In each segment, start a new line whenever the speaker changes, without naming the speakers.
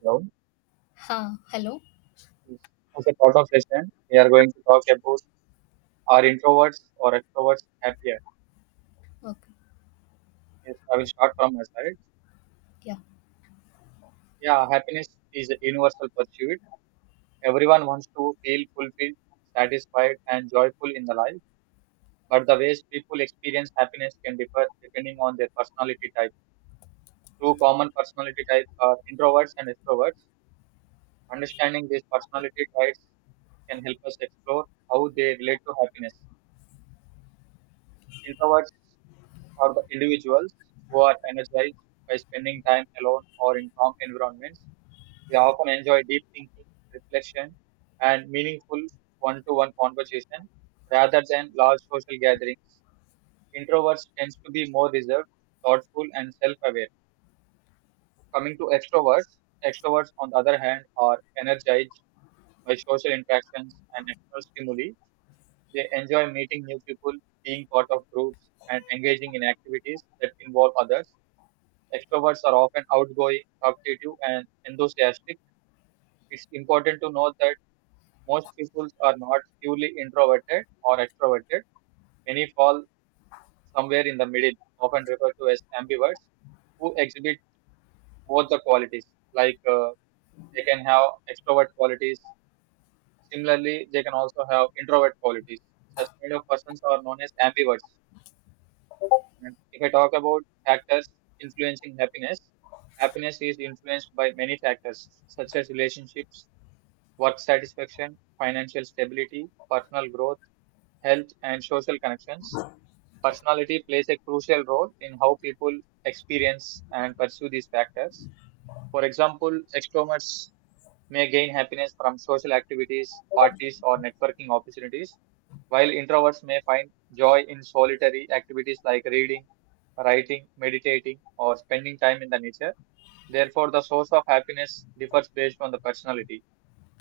Hello.
Huh, hello.
As a part of session, we are going to talk about are introverts or extroverts happier.
Okay.
Yes, I will start from my side.
Yeah.
Yeah, happiness is a universal pursuit. Everyone wants to feel fulfilled, satisfied, and joyful in the life. But the ways people experience happiness can differ depending on their personality type. Two common personality types are introverts and extroverts. Understanding these personality types can help us explore how they relate to happiness. Introverts are the individuals who are energized by spending time alone or in calm environments. They often enjoy deep thinking, reflection, and meaningful one to one conversation rather than large social gatherings. Introverts tend to be more reserved, thoughtful, and self aware. Coming to extroverts, extroverts, on the other hand, are energized by social interactions and external stimuli. They enjoy meeting new people, being part of groups, and engaging in activities that involve others. Extroverts are often outgoing, talkative, and enthusiastic. It's important to note that most people are not purely introverted or extroverted. Many fall somewhere in the middle, often referred to as ambiverts, who exhibit both the qualities. Like uh, they can have extrovert qualities. Similarly, they can also have introvert qualities. Such kind of persons are known as ambiverts. And if I talk about factors influencing happiness, happiness is influenced by many factors such as relationships, work satisfaction, financial stability, personal growth, health, and social connections. Personality plays a crucial role in how people experience and pursue these factors. For example, extroverts may gain happiness from social activities, parties, or networking opportunities, while introverts may find joy in solitary activities like reading, writing, meditating, or spending time in the nature. Therefore, the source of happiness differs based on the personality,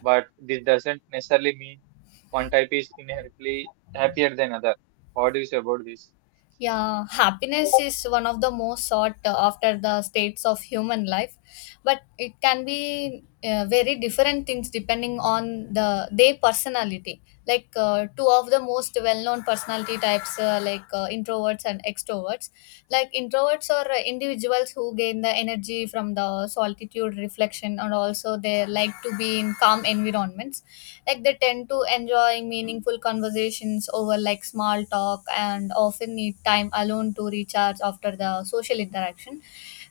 but this doesn't necessarily mean one type is inherently happier than other. What do you say about this?
Yeah, happiness is one of the most sought after the states of human life, but it can be very different things depending on the their personality. Two of the most well-known personality types, introverts and extroverts. Like introverts are individuals who gain the energy from the solitude reflection, and also they like to be in calm environments like they tend to enjoy meaningful conversations over like small talk and often need time alone to recharge after the social interaction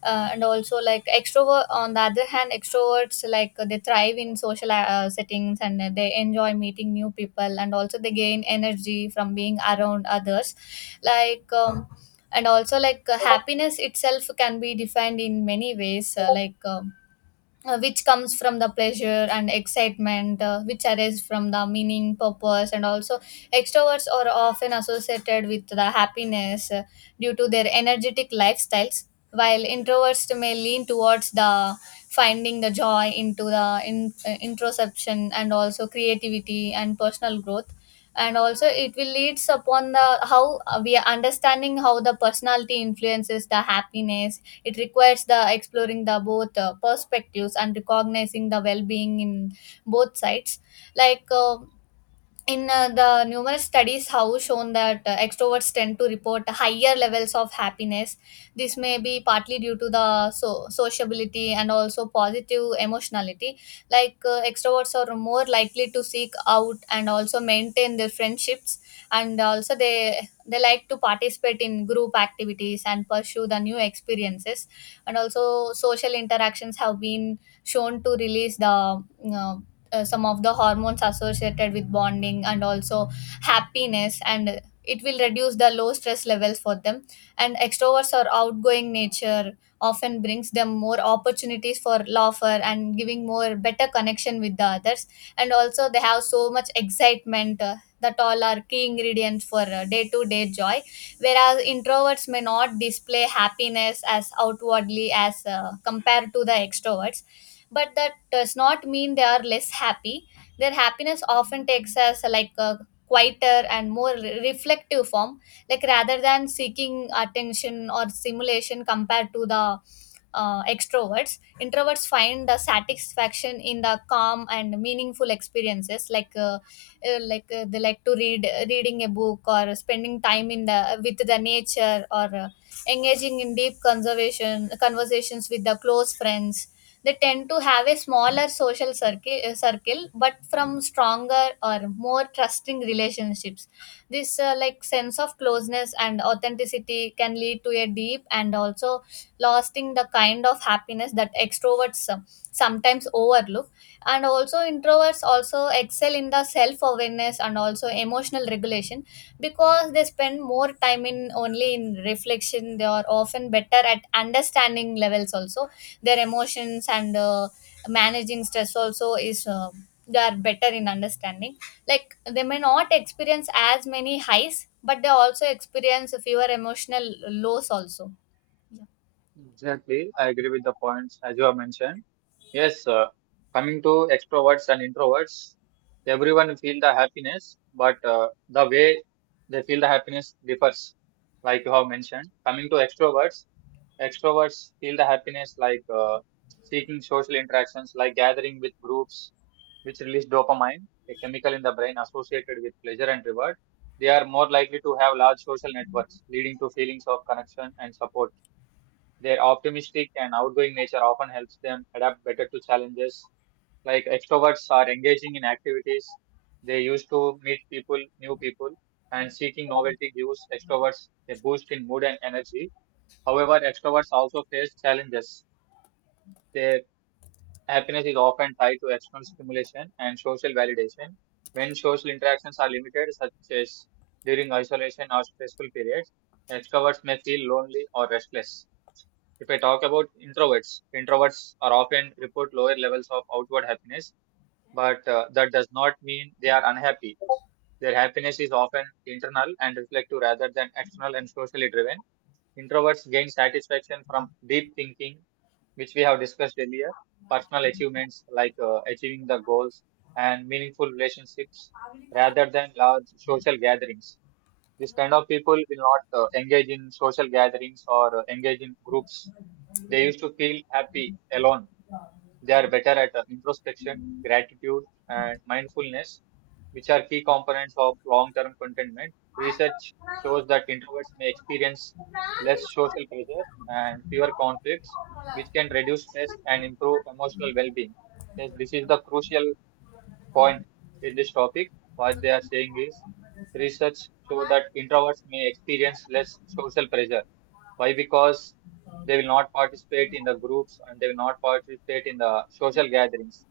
uh, and also like extrovert on the other hand extroverts like they thrive in social settings and they enjoy meeting new people and also they gain energy from being around others like um, and also happiness itself can be defined in many ways which comes from the pleasure and excitement which arise from the meaning purpose and also extroverts are often associated with the happiness due to their energetic lifestyles while introverts may lean towards the finding the joy into the introspection and also creativity and personal growth and also it will leads upon the how we are understanding how the personality influences the happiness it requires the exploring the both perspectives and recognizing the well-being in both sides. Like in the numerous studies have shown that extroverts tend to report higher levels of happiness. This may be partly due to the so- sociability and also positive emotionality. Extroverts are more likely to seek out and also maintain their friendships, and also they like to participate in group activities and pursue the new experiences, and also social interactions have been shown to release the uh, some of the hormones associated with bonding and also happiness, and it will reduce the low stress levels for them. And extroverts or outgoing nature often brings them more opportunities for laughter and giving more better connection with the others, and also they have so much excitement that all are key ingredients for day to day joy. Whereas introverts may not display happiness as outwardly as compared to the extroverts, but that does not mean they are less happy. Their happiness often takes as like a quieter and more re- reflective form, like rather than seeking attention or stimulation compared to the extroverts. Introverts find the satisfaction in the calm and meaningful experiences, they like to read reading a book or spending time in the with the nature or engaging in deep conservation conversations with the close friends. They tend to have a smaller social circle, but from stronger or more trusting relationships. This like sense of closeness and authenticity can lead to a deep and also lasting the kind of happiness that extroverts sometimes overlook. And also introverts also excel in the self awareness and also emotional regulation. Because they spend more time in only in reflection, they are often better at understanding levels also their emotions, and managing stress also is they are better in understanding. Like they may not experience as many highs, but they also experience fewer emotional lows also. Yeah.
Exactly, I agree with the points as you have mentioned. Yes, coming to extroverts and introverts, everyone feel the happiness, but the way they feel the happiness differs, like you have mentioned. Coming to extroverts, extroverts feel the happiness like seeking social interactions, like gathering with groups, which release dopamine, a chemical in the brain associated with pleasure and reward. They are more likely to have large social networks, leading to feelings of connection and support. Their optimistic and outgoing nature often helps them adapt better to challenges. Like extroverts are engaging in activities, they used to meet people, new people, and seeking novelty gives extroverts a boost in mood and energy. However, extroverts also face challenges. Their happiness is often tied to external stimulation and social validation. When social interactions are limited, such as during isolation or stressful periods, extroverts may feel lonely or restless. If I talk about introverts, introverts are often report lower levels of outward happiness, but that does not mean they are unhappy. Their happiness is often internal and reflective rather than external and socially driven. Introverts gain satisfaction from deep thinking, which we have discussed earlier, personal achievements like achieving the goals and meaningful relationships rather than large social gatherings. This kind of people will not engage in social gatherings or engage in groups, they used to feel happy alone. They are better at introspection, gratitude, and mindfulness, which are key components of long term contentment. Research shows that introverts may experience less social pressure and fewer conflicts, which can reduce stress and improve emotional well being. Yes, this is the crucial point in this topic. What they are saying is research show that introverts may experience less social pressure. Why? Because they will not participate in the groups and they will not participate in the social gatherings.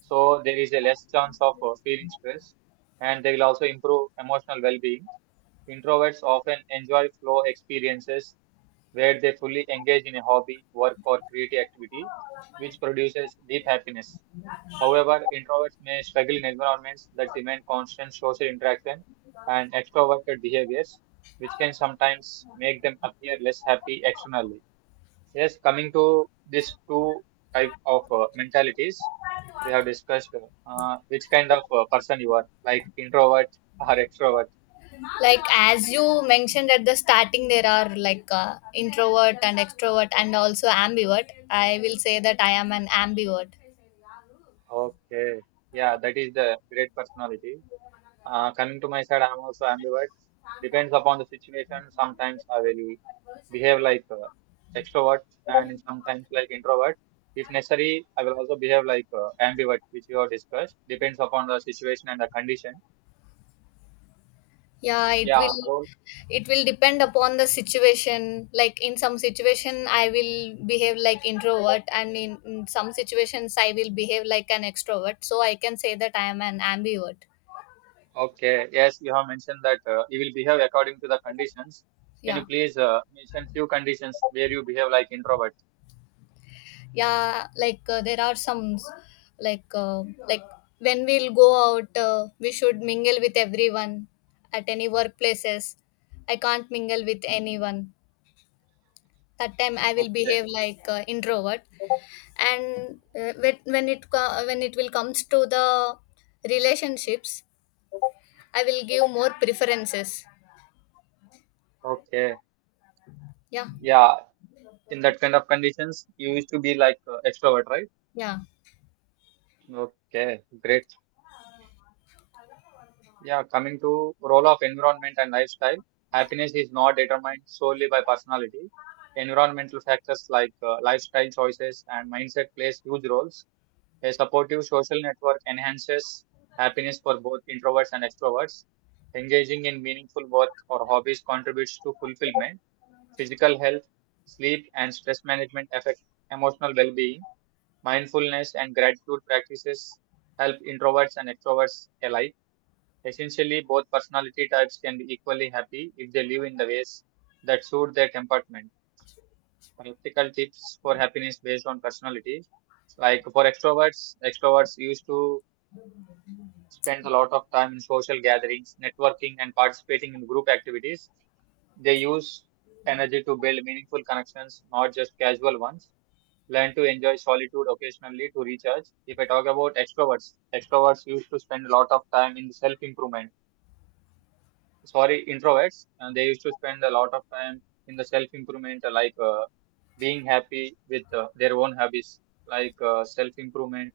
So there is a less chance of feeling stress and they will also improve emotional well-being. Introverts often enjoy flow experiences where they fully engage in a hobby, work, or creative activity, which produces deep happiness. However, introverts may struggle in environments that demand constant social interaction and extroverted behaviors, which can sometimes make them appear less happy externally. Yes, coming to these two type of mentalities we have discussed, which kind of person you are, like introvert or extrovert.
Like as you mentioned at the starting, there are introvert and extrovert and also ambivert. I will say that I am an ambivert.
Okay, yeah, that is the great personality. Coming to my side, I'm also ambivert. Depends upon the situation. Sometimes I will behave like extrovert, and sometimes like introvert. If necessary, I will also behave like ambivert, which you have discussed. Depends upon the situation and the condition.
Yeah, it
Yeah.
will
Role.
it will depend upon the situation. Like in some situation I will behave like introvert, and in some situations I will behave like an extrovert, so I can say that I am an ambivert.
Okay. Yes, you have mentioned that you will behave according to the conditions. Can
Yeah.
you please mention few conditions where you behave like introvert?
Yeah, there are some, like uh, like when we'll go out, we should mingle with everyone. At any workplaces I can't mingle with anyone, that time I will
Okay.
behave like introvert. And when it will comes to the relationships, I will give more preferences.
Okay.
Yeah.
Yeah. In that kind of conditions, you used to be like extrovert, right?
Yeah.
Okay, great. Yeah, coming to role of environment and lifestyle, happiness is not determined solely by personality. Environmental factors like lifestyle choices and mindset plays huge roles. A supportive social network enhances happiness for both introverts and extroverts. Engaging in meaningful work or hobbies contributes to fulfillment. Physical health, sleep, and stress management affect emotional well-being. Mindfulness and gratitude practices help introverts and extroverts alike. Essentially, both personality types can be equally happy if they live in the ways that suit their temperament. Practical tips for happiness based on personality. Like for extroverts, extroverts used to spend a lot of time in social gatherings, networking, and participating in group activities. They use energy to build meaningful connections, not just casual ones. Learn to enjoy solitude occasionally to recharge. If I talk about extroverts, extroverts used to spend a lot of time in self improvement, sorry introverts, and they used to spend a lot of time in the self improvement, like being happy with their own hobbies, like self improvement,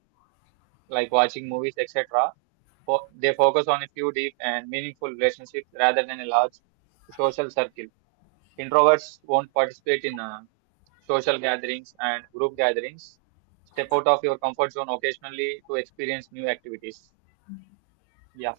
like watching movies, etc. They focus on a few deep and meaningful relationships rather than a large social circle. Introverts won't participate in social gatherings and group gatherings. Step out of your comfort zone occasionally to experience new activities. Yeah.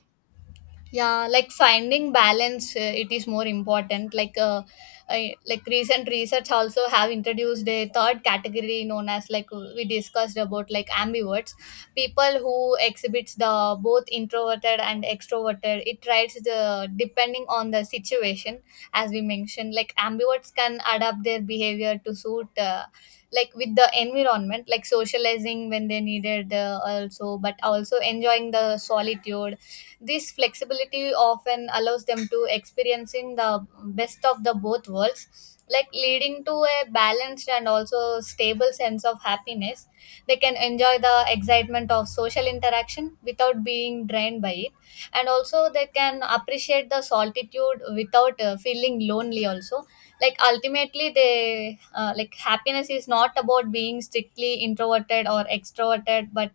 Yeah, like finding balance, it is more important. Like recent research also have introduced a third category known as we discussed about like ambiverts, people who exhibits the both introverted and extroverted. It tries the depending on the situation. As we mentioned, like ambiverts can adapt their behavior to suit like with the environment, like socializing when they needed also, but also enjoying the solitude. This flexibility often allows them to experiencing the best of the both worlds, like leading to a balanced and also stable sense of happiness. They can enjoy the excitement of social interaction without being drained by it, and also they can appreciate the solitude without feeling lonely also. Like ultimately they like happiness is not about being strictly introverted or extroverted, but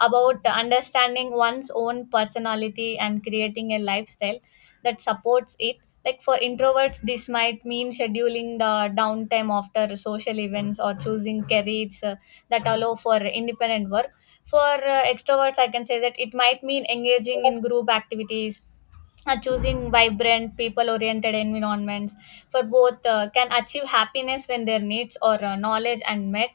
about understanding one's own personality and creating a lifestyle that supports it. Like for introverts, this might mean scheduling the downtime after social events or choosing careers that allow for independent work. For extroverts, I can say that it might mean engaging in group activities are choosing vibrant people oriented environments. For both, can achieve happiness when their needs or knowledge and met.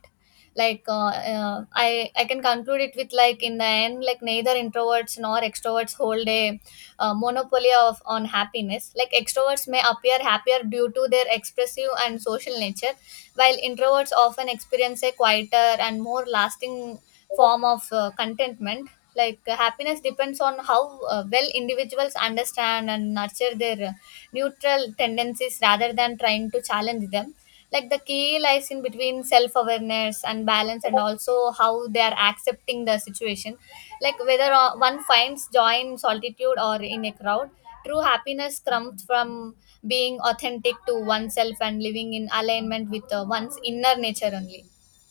I can conclude it with like in the end, like neither introverts nor extroverts hold a monopoly of on happiness. Like extroverts may appear happier due to their expressive and social nature, while introverts often experience a quieter and more lasting form of contentment. Happiness depends on how well individuals understand and nurture their neutral tendencies rather than trying to challenge them. Like the key lies in between self awareness and balance, and also how they are accepting the situation. Like whether one finds joy in solitude or in a crowd, true happiness comes from being authentic to oneself and living in alignment with one's inner nature only.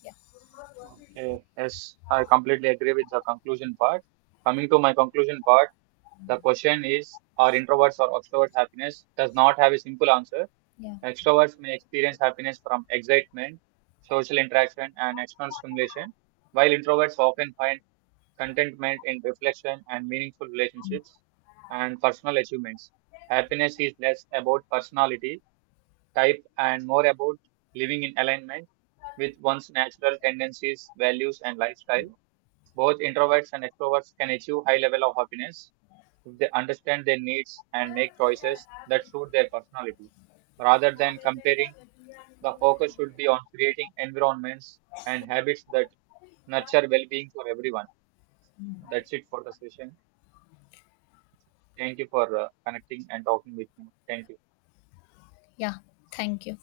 Yeah.
Okay, yes, I completely agree with the conclusion part. Coming to my conclusion part, the question is, are introverts or extroverts happiness, does not have a simple answer.
Yeah.
Extroverts may experience happiness from excitement, social interaction, and external stimulation, while introverts often find contentment in reflection and meaningful relationships and personal achievements. Happiness is less about personality type, and more about living in alignment with one's natural tendencies, values, and lifestyle. Both introverts and extroverts can achieve high level of happiness if they understand their needs and make choices that suit their personality. Rather than comparing, the focus should be on creating environments and habits that nurture well-being for everyone. That's it for the session. Thank you for connecting and talking with me. Thank you.
Yeah, thank you.